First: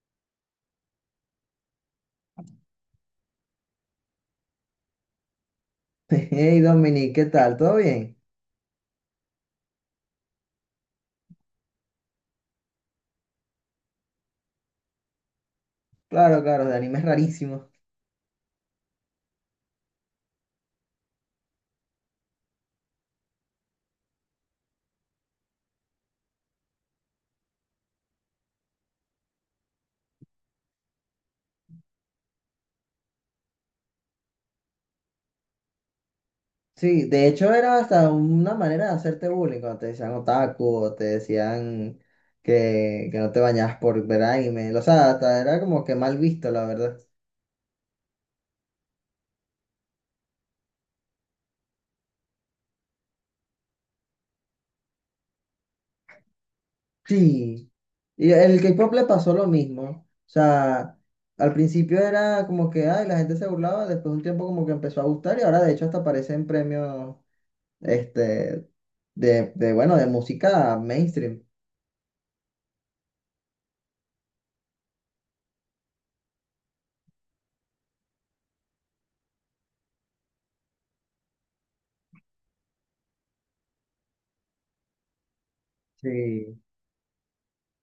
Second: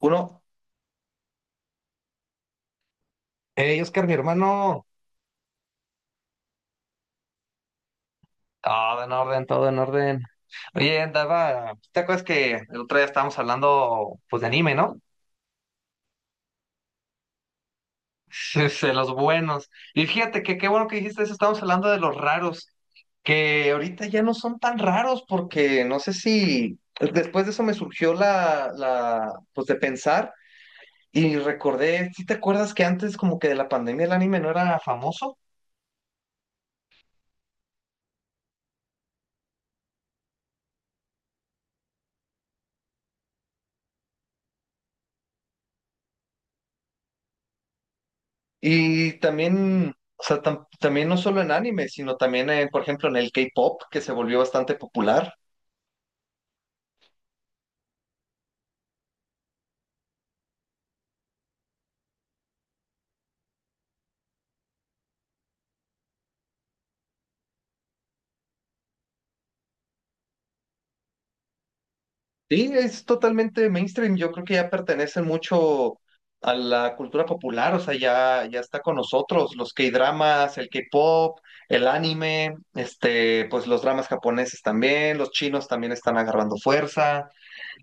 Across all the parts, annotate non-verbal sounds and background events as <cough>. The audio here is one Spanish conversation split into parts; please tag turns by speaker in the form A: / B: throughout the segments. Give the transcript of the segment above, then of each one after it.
A: Uno. Hey, Oscar, mi hermano.
B: <laughs> Hey Dominic, ¿qué tal? ¿Todo bien?
A: Todo en orden, todo en orden. Oye, andaba. ¿Te acuerdas que el otro día estábamos hablando, pues, de anime, no?
B: Claro, claro, de animes rarísimos.
A: <laughs> De los buenos. Y fíjate que qué bueno que dijiste eso. Estábamos hablando de los raros, que ahorita ya no son tan raros, porque no sé si después de eso me surgió pues, de pensar y recordé. ¿Sí te acuerdas que antes, como que de la pandemia, el anime no era famoso?
B: Sí, de hecho era hasta una manera de hacerte bullying cuando te decían otaku o te decían que no te bañabas por ver anime. O sea, hasta era como que mal visto, la verdad.
A: Y también, o sea, también no solo en anime, sino también, por ejemplo, en el K-pop, que se volvió bastante popular.
B: Sí. Y el K-pop le pasó lo mismo. O sea, al principio era como que, ay, la gente se burlaba, después de un tiempo como que empezó a gustar y ahora de hecho hasta aparecen premios, este, bueno, de música mainstream.
A: Sí, es totalmente mainstream. Yo creo que ya pertenecen mucho a la cultura popular, o sea, ya está con nosotros, los K-dramas, el K-pop, el anime, este, pues los dramas japoneses también, los chinos también están agarrando
B: Sí.
A: fuerza.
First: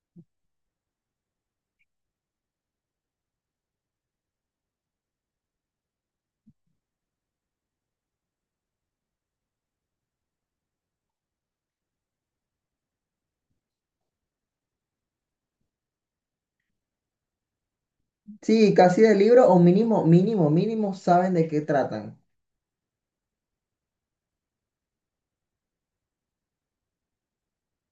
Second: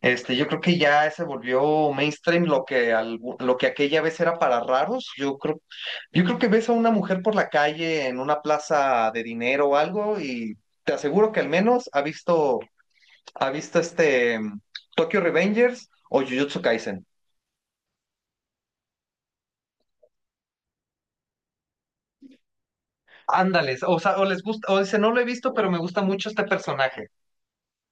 A: Este, yo creo que ya se volvió mainstream lo que, lo que aquella vez era para raros. Yo creo que ves a una mujer por la calle en una plaza de dinero o algo y te aseguro que al menos ha visto, ha visto Tokyo Revengers o Jujutsu Kaisen.
B: Sí, casi de libro o mínimo, mínimo, mínimo saben de qué tratan.
A: Ándales, o sea, o les gusta, o dice, no lo he visto, pero me gusta mucho este personaje,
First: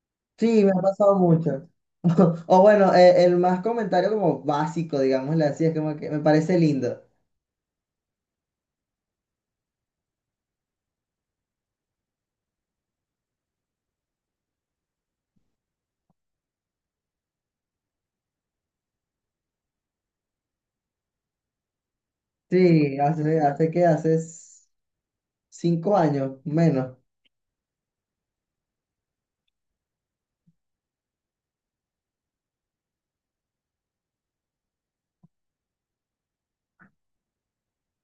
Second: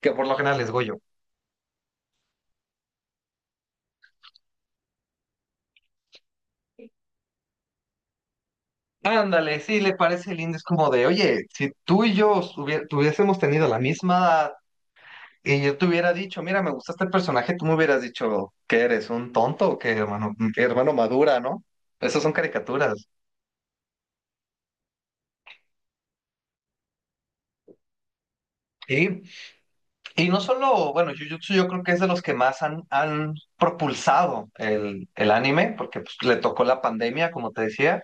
A: que por lo general
B: Sí,
A: es
B: me ha
A: Goyo.
B: pasado mucho. <laughs> O bueno, el más comentario como básico, digámosle así, es como que me parece lindo.
A: Ándale, sí, le parece lindo, es como de, oye, si tú y yo tuviésemos tenido la misma edad. Y yo te hubiera dicho, mira, me gusta este personaje, tú me hubieras dicho, ¿qué eres? ¿Un tonto o qué, hermano? ¿Qué hermano madura, no? Esas son
B: Sí,
A: caricaturas.
B: hace, hace que hace s- 5 años, menos.
A: Y, y no solo, bueno, Jujutsu yo creo que es de los que más han propulsado el anime, porque pues, le tocó la pandemia, como te decía.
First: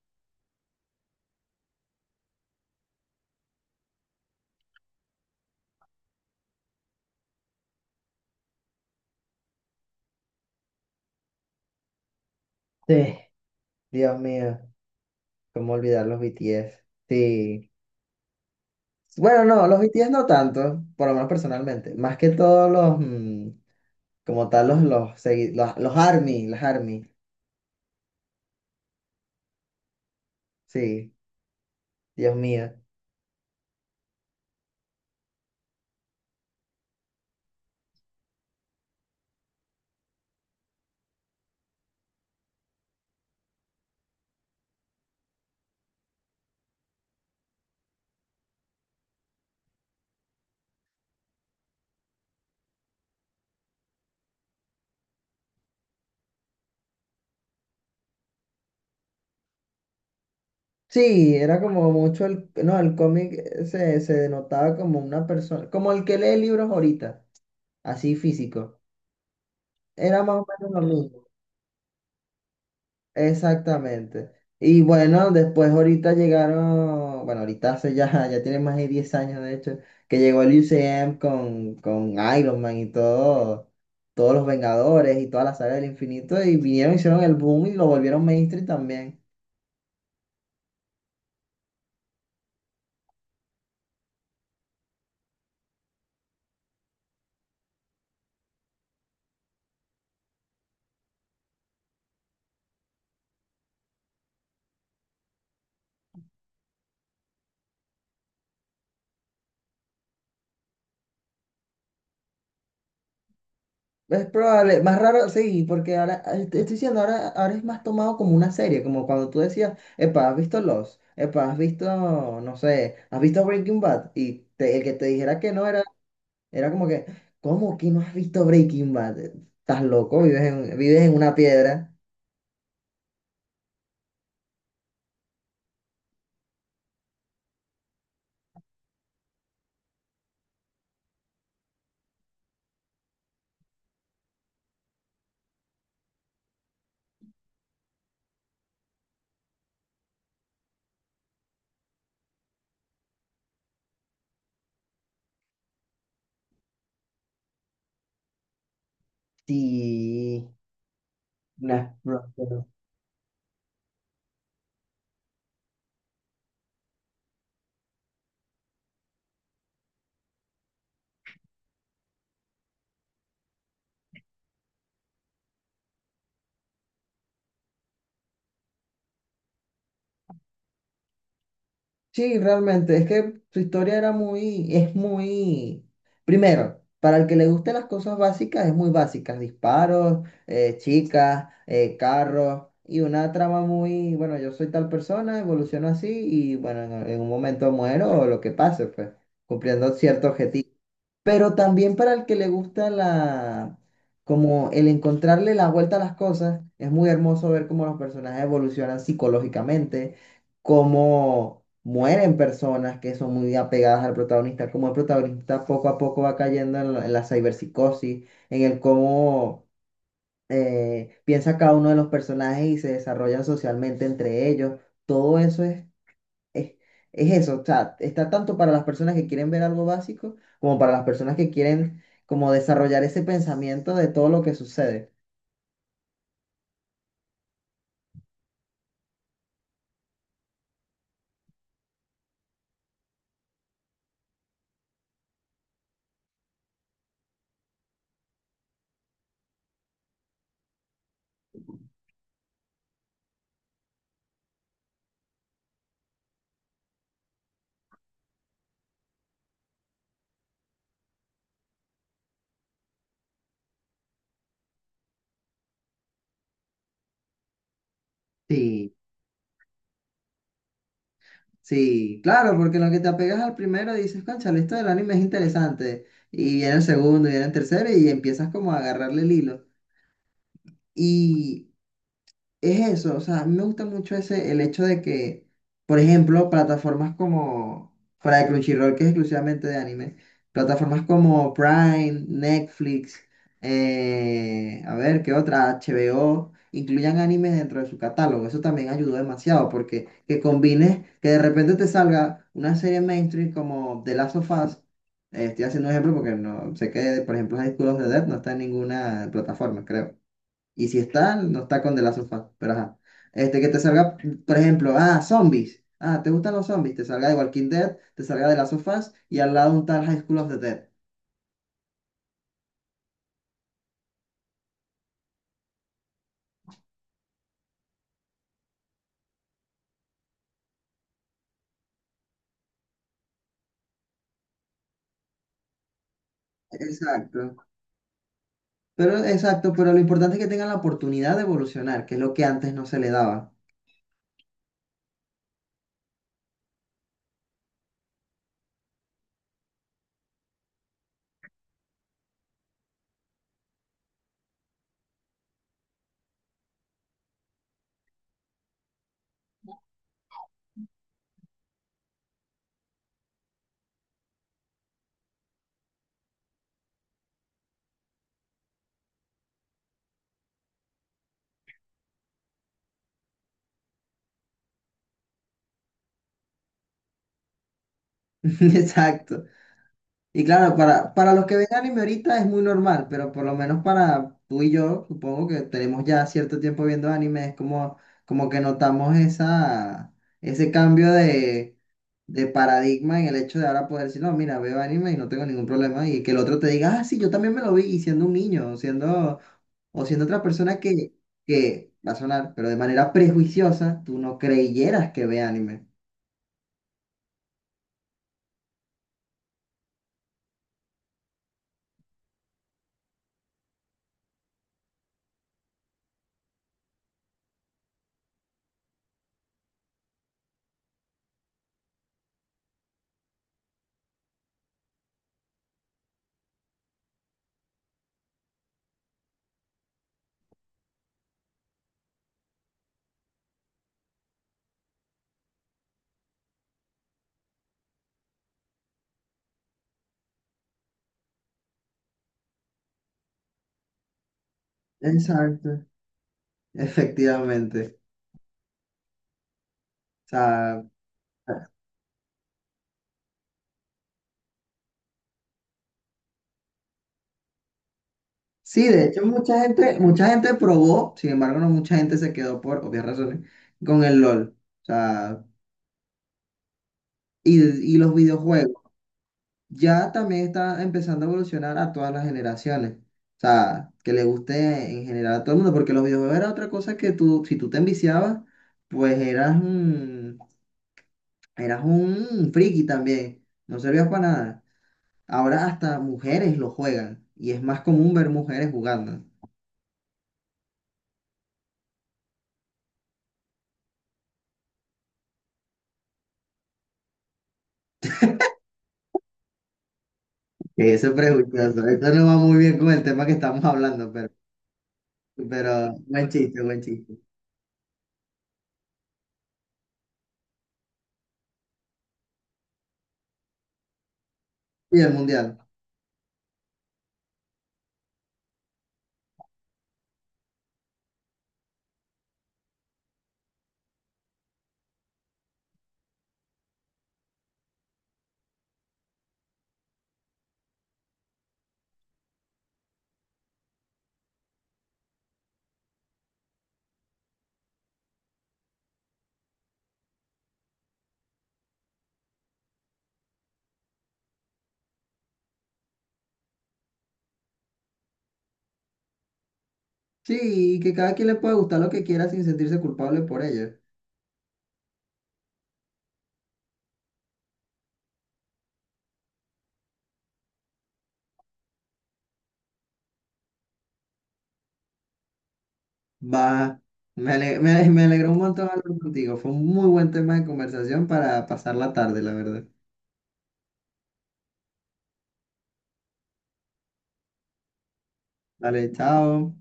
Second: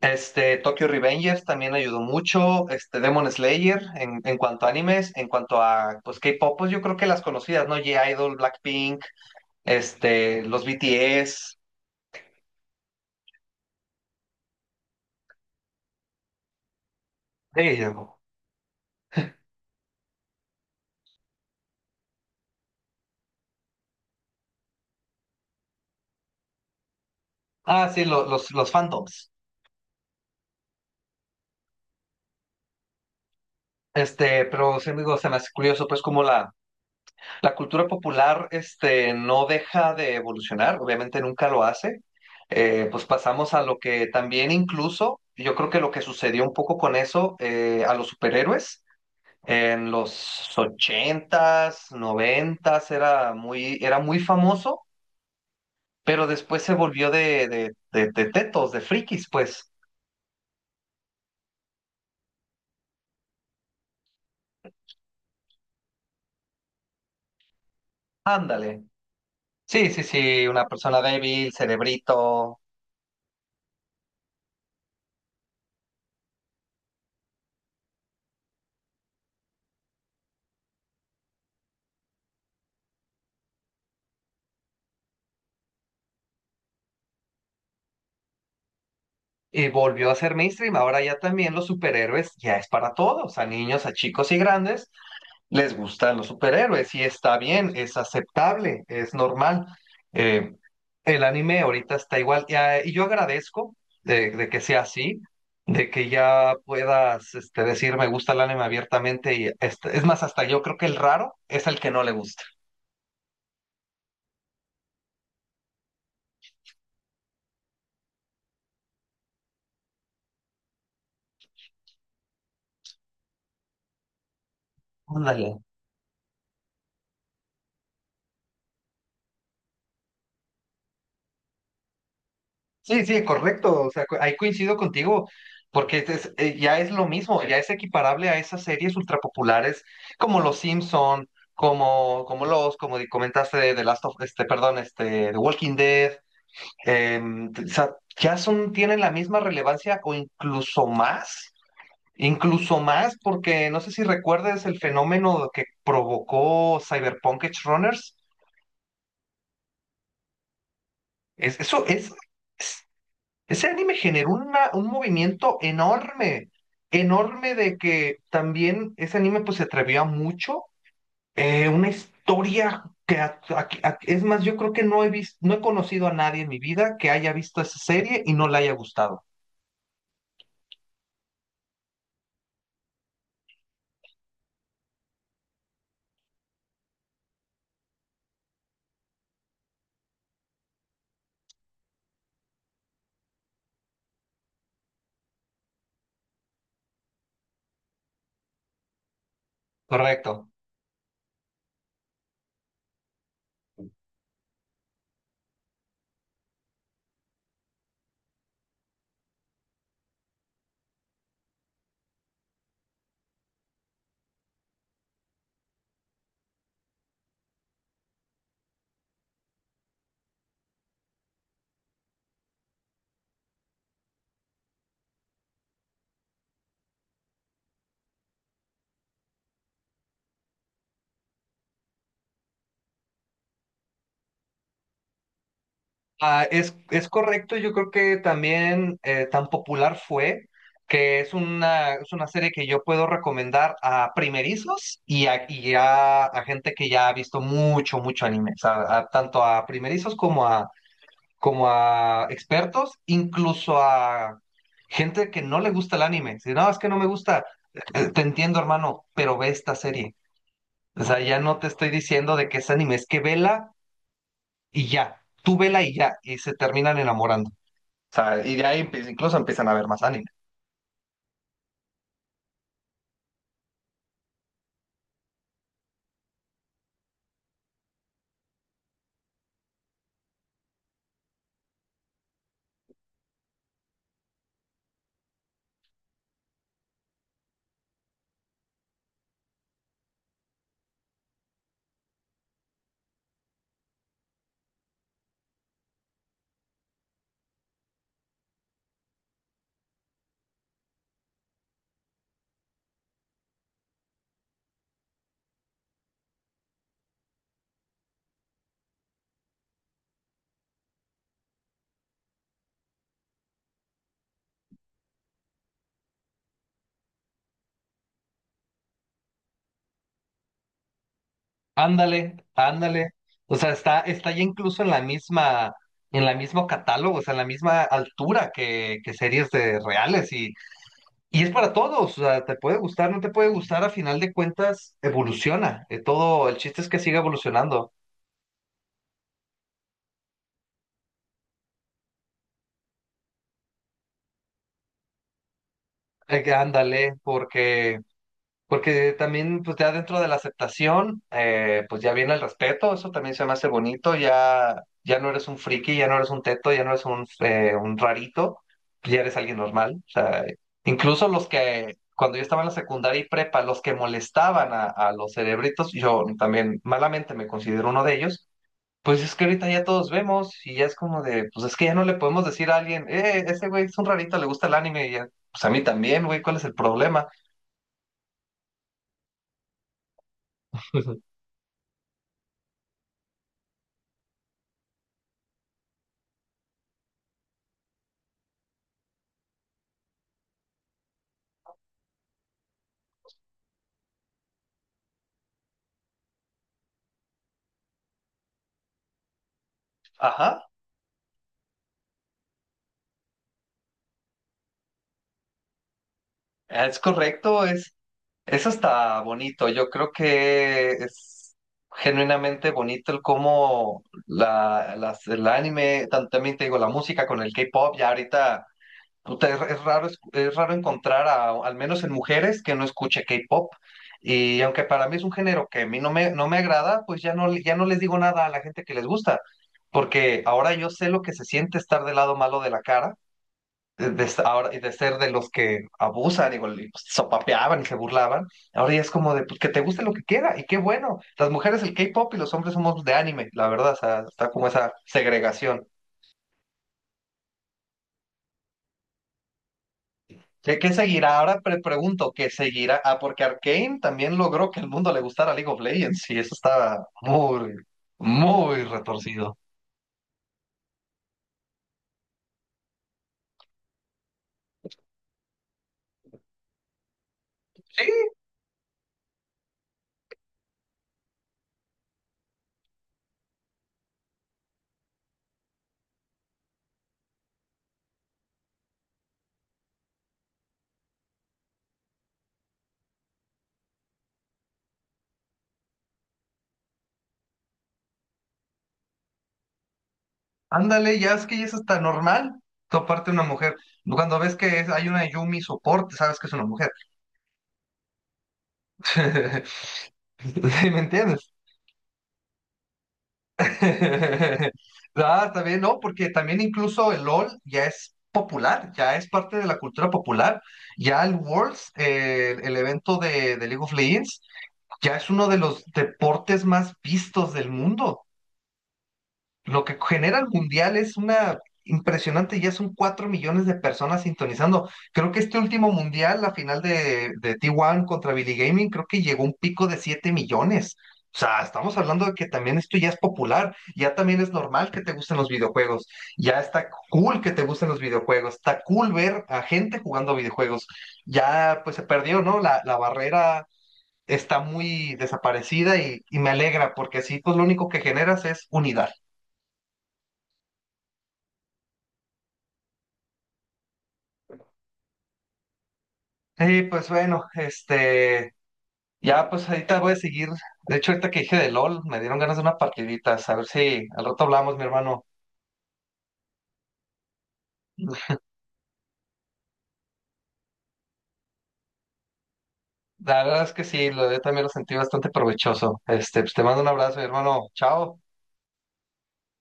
A: Este, Tokyo Revengers también ayudó mucho, este, Demon Slayer en cuanto a animes, en cuanto a, pues, K-pop, pues yo creo que las conocidas, ¿no? G-Idol, Blackpink, este, los BTS.
B: Sí, Dios mío, cómo olvidar los BTS. Sí.
A: Sí.
B: Bueno, no, los BTS no tanto, por lo menos personalmente. Más que todos los, como tal, los ARMY, las ARMY.
A: Ah, sí, los fandoms.
B: Sí, Dios mío.
A: Este, pero sí, digo, se me hace curioso, pues, como la cultura popular, este, no deja de evolucionar, obviamente nunca lo hace. Pues pasamos a lo que también incluso, yo creo que lo que sucedió un poco con eso, a los superhéroes, en los ochentas, noventas, era muy famoso, pero después se volvió de tetos, de frikis, pues,
B: Sí, era como mucho el, no, el cómic se denotaba como una persona, como el que lee libros ahorita, así físico.
A: ándale. Sí, sí,
B: Era más o
A: sí, una
B: menos lo
A: persona
B: mismo.
A: débil, cerebrito.
B: Exactamente. Y bueno, después ahorita llegaron, bueno, ahorita hace ya, <laughs> ya tiene más de 10 años de hecho, que llegó el UCM con Iron Man y todo, todos los Vengadores y toda la saga del infinito y vinieron, hicieron el boom y lo volvieron mainstream también.
A: Volvió a ser mainstream. Ahora ya también los superhéroes ya es para todos, a niños, a chicos y grandes, les gustan los superhéroes y está bien, es aceptable, es normal. Eh, el anime ahorita está igual y, ah, y yo agradezco de que sea así, de que ya puedas este, decir me gusta el anime abiertamente y este, es más, hasta yo creo que el raro es el que no le gusta.
B: Es probable, más raro, sí, porque ahora, te estoy diciendo, ahora es más tomado como una serie, como cuando tú decías, epa, ¿has visto Lost? Epa, ¿has visto, no sé, ¿has visto Breaking Bad? El que te dijera
A: Ándale.
B: que no era, era como que, ¿cómo que no has visto Breaking Bad? Estás loco, vives en una piedra.
A: Sí, sí, correcto. O sea, ahí coincido contigo, porque ya es lo mismo, ya es equiparable a esas series ultrapopulares como Los Simpson, como los, comentaste de The Last of, este, perdón, este, The Walking Dead. O sea, ya son, tienen la misma relevancia o incluso más, porque no sé si recuerdas el fenómeno que provocó Cyberpunk Edge Runners.
B: Sí,
A: Es, eso
B: nah,
A: es.
B: no, no.
A: Ese anime generó un movimiento enorme, enorme de que también ese anime pues se atrevió a mucho. Una historia que es más, yo creo que no he visto, no he conocido a nadie en mi vida que haya visto esa serie y no la haya gustado.
B: Sí, realmente, es que su historia era muy, es muy, primero, para el que le gusten las cosas básicas, es muy básicas, disparos, chicas, carros, y una trama muy, bueno, yo soy tal persona, evoluciono así, y bueno, en un momento muero o lo que pase, pues, cumpliendo cierto
A: Correcto.
B: objetivo. Pero también para el que le gusta la, como el encontrarle la vuelta a las cosas, es muy hermoso ver cómo los personajes evolucionan psicológicamente, cómo mueren personas que son muy apegadas al protagonista, cómo el protagonista poco a poco va cayendo en la ciberpsicosis, en el cómo piensa cada uno de los personajes y se desarrollan socialmente entre ellos. Todo eso es, es eso, o sea, está tanto para las personas que quieren ver algo básico como para las personas que quieren como desarrollar ese pensamiento de todo lo que sucede.
A: Ah, es correcto, yo creo que también tan popular fue que es una serie que yo puedo recomendar a primerizos y a gente que ya ha visto mucho, mucho anime, o sea, tanto a primerizos como a, como a expertos, incluso a gente que no le gusta el anime. Si no, es que no me gusta, te entiendo, hermano, pero ve esta serie. O sea, ya no te estoy diciendo de que es anime, es que vela y ya, tú vela y ya, y se terminan enamorando. O sea, y de ahí
B: Sí,
A: incluso empiezan a ver más anime.
B: sí, claro, porque en lo que te apegas al primero dices, cónchale, esto del anime es interesante. Y viene el segundo, y viene el tercero, y empiezas como a agarrarle el hilo. y Es eso, o sea, a mí me gusta mucho ese, el hecho de que, por ejemplo, plataformas como, fuera de Crunchyroll, que es exclusivamente de anime, plataformas como Prime, Netflix, a ver, ¿qué otra? HBO, incluyan animes dentro de su catálogo. Eso también ayudó demasiado, porque que combines, que de repente te salga una serie mainstream como The Last of Us, estoy haciendo un ejemplo porque no sé que, por ejemplo, High School of the Dead no está en ninguna plataforma, creo. Y si está, no está con de la sofá. Pero ajá. Este, que te salga, por ejemplo, ah, zombies. Ah, ¿te gustan los zombies? Te salga de Walking Dead, te salga de las of Us y al lado un tal High School of the Dead.
A: Ándale, ándale. O sea, está ya incluso en la misma, en la mismo catálogo, o sea, en la misma altura que series de reales y es para todos. O sea, te puede gustar, no te puede gustar, a final de cuentas evoluciona. Todo, el chiste es que siga
B: Exacto.
A: evolucionando.
B: Pero, exacto, pero lo importante es que tengan la oportunidad de evolucionar, que es lo que antes no se le daba.
A: Ándale, porque también, pues ya dentro de la aceptación, pues ya viene el respeto, eso también se me hace bonito, ya no eres un friki, ya no eres un teto, ya no eres un rarito, pues, ya eres alguien normal. O sea, incluso los que, cuando yo estaba en la secundaria y prepa, los que molestaban a los cerebritos, yo también malamente me considero uno de ellos, pues es que ahorita ya todos vemos y ya es como de, pues es que ya no le podemos decir a alguien, ese güey es un rarito, le gusta el anime, y ya, pues a mí también, güey, ¿cuál es el problema?
B: <laughs> Exacto. Y claro, para
A: <laughs>
B: los que ven anime ahorita es muy normal, pero por lo menos para tú y yo, supongo que tenemos ya cierto tiempo viendo anime, es como, como que notamos esa, ese cambio de paradigma en el hecho de ahora poder decir, no, mira, veo anime y no tengo ningún problema, y que el otro te diga, ah, sí, yo también me lo vi, y siendo un niño, o siendo otra
A: Ajá.
B: persona que va a sonar, pero de manera prejuiciosa, tú no creyeras que ve anime.
A: Es correcto, es, eso está bonito. Yo creo que es genuinamente bonito el cómo la, las, el anime, también te digo, la música con el K-pop, ya ahorita puta, es raro, es raro encontrar a, al menos en mujeres que no escuche K-pop. Y aunque para mí es un género que a mí no me agrada, pues ya no les digo nada a la gente que les gusta, porque ahora yo sé lo que se siente estar del lado malo de la cara ahora, y de ser de los que abusan y pues, sopapeaban y se burlaban, ahora ya es como de pues, que te guste lo que quiera, y qué bueno. Las mujeres el K-pop y los hombres somos de anime, la verdad, o sea, está como esa
B: Exacto,
A: segregación.
B: <laughs> efectivamente. O
A: ¿Qué,
B: sea,
A: qué seguirá? Ahora pregunto, ¿qué seguirá? Ah, porque Arcane también logró que el mundo le gustara League of Legends, y eso estaba muy, muy
B: sí, de hecho
A: retorcido.
B: mucha gente probó, sin embargo no mucha gente se quedó por obvias razones con el LOL. O sea, y los
A: Sí,
B: videojuegos. Ya también está empezando a evolucionar a todas las generaciones. O sea, que le guste en general a todo el mundo, porque los videojuegos era otra cosa que tú, si tú te enviciabas, pues eras un friki también. No servías para nada. Ahora hasta mujeres lo juegan y es más común ver mujeres jugando.
A: ándale, ya es que eso está normal, toparte una mujer. Cuando ves que hay una Yumi soporte, sabes que es una mujer. <laughs> <laughs> ¿Me
B: Eso es
A: entiendes?
B: prejuicioso. Esto no va muy bien con el tema que estamos hablando,
A: <laughs> Ah, está bien,
B: pero
A: no, porque
B: buen
A: también
B: chiste, buen
A: incluso
B: chiste.
A: el LOL ya es popular, ya es parte de la cultura popular. Ya el Worlds, el evento de League of Legends,
B: Y el
A: ya es uno de
B: mundial.
A: los deportes más vistos del mundo. Lo que genera el mundial es una impresionante, ya son 4 millones de personas sintonizando. Creo que este último mundial, la final de T1 contra Billy Gaming, creo que llegó a un pico de 7 millones. O sea, estamos hablando de que también esto ya es popular, ya también es normal que te gusten los videojuegos, ya está cool que te gusten los videojuegos, está cool ver a gente jugando videojuegos. Ya pues se perdió, ¿no? La barrera está muy desaparecida y me alegra porque así pues lo único que generas es unidad.
B: Sí, y que cada quien le puede gustar lo que quiera sin sentirse culpable por ello.
A: Sí, pues bueno, este, ya pues ahorita voy a seguir. De hecho, ahorita que dije de LOL, me dieron ganas de una partidita. A ver si al rato hablamos, mi hermano.
B: Va. Me alegró un montón hablar contigo. Fue un muy buen tema de conversación para pasar la tarde, la verdad.
A: La verdad es que sí, yo también lo sentí bastante provechoso. Este, pues te mando un abrazo, mi hermano. Chao.
B: Vale, chao.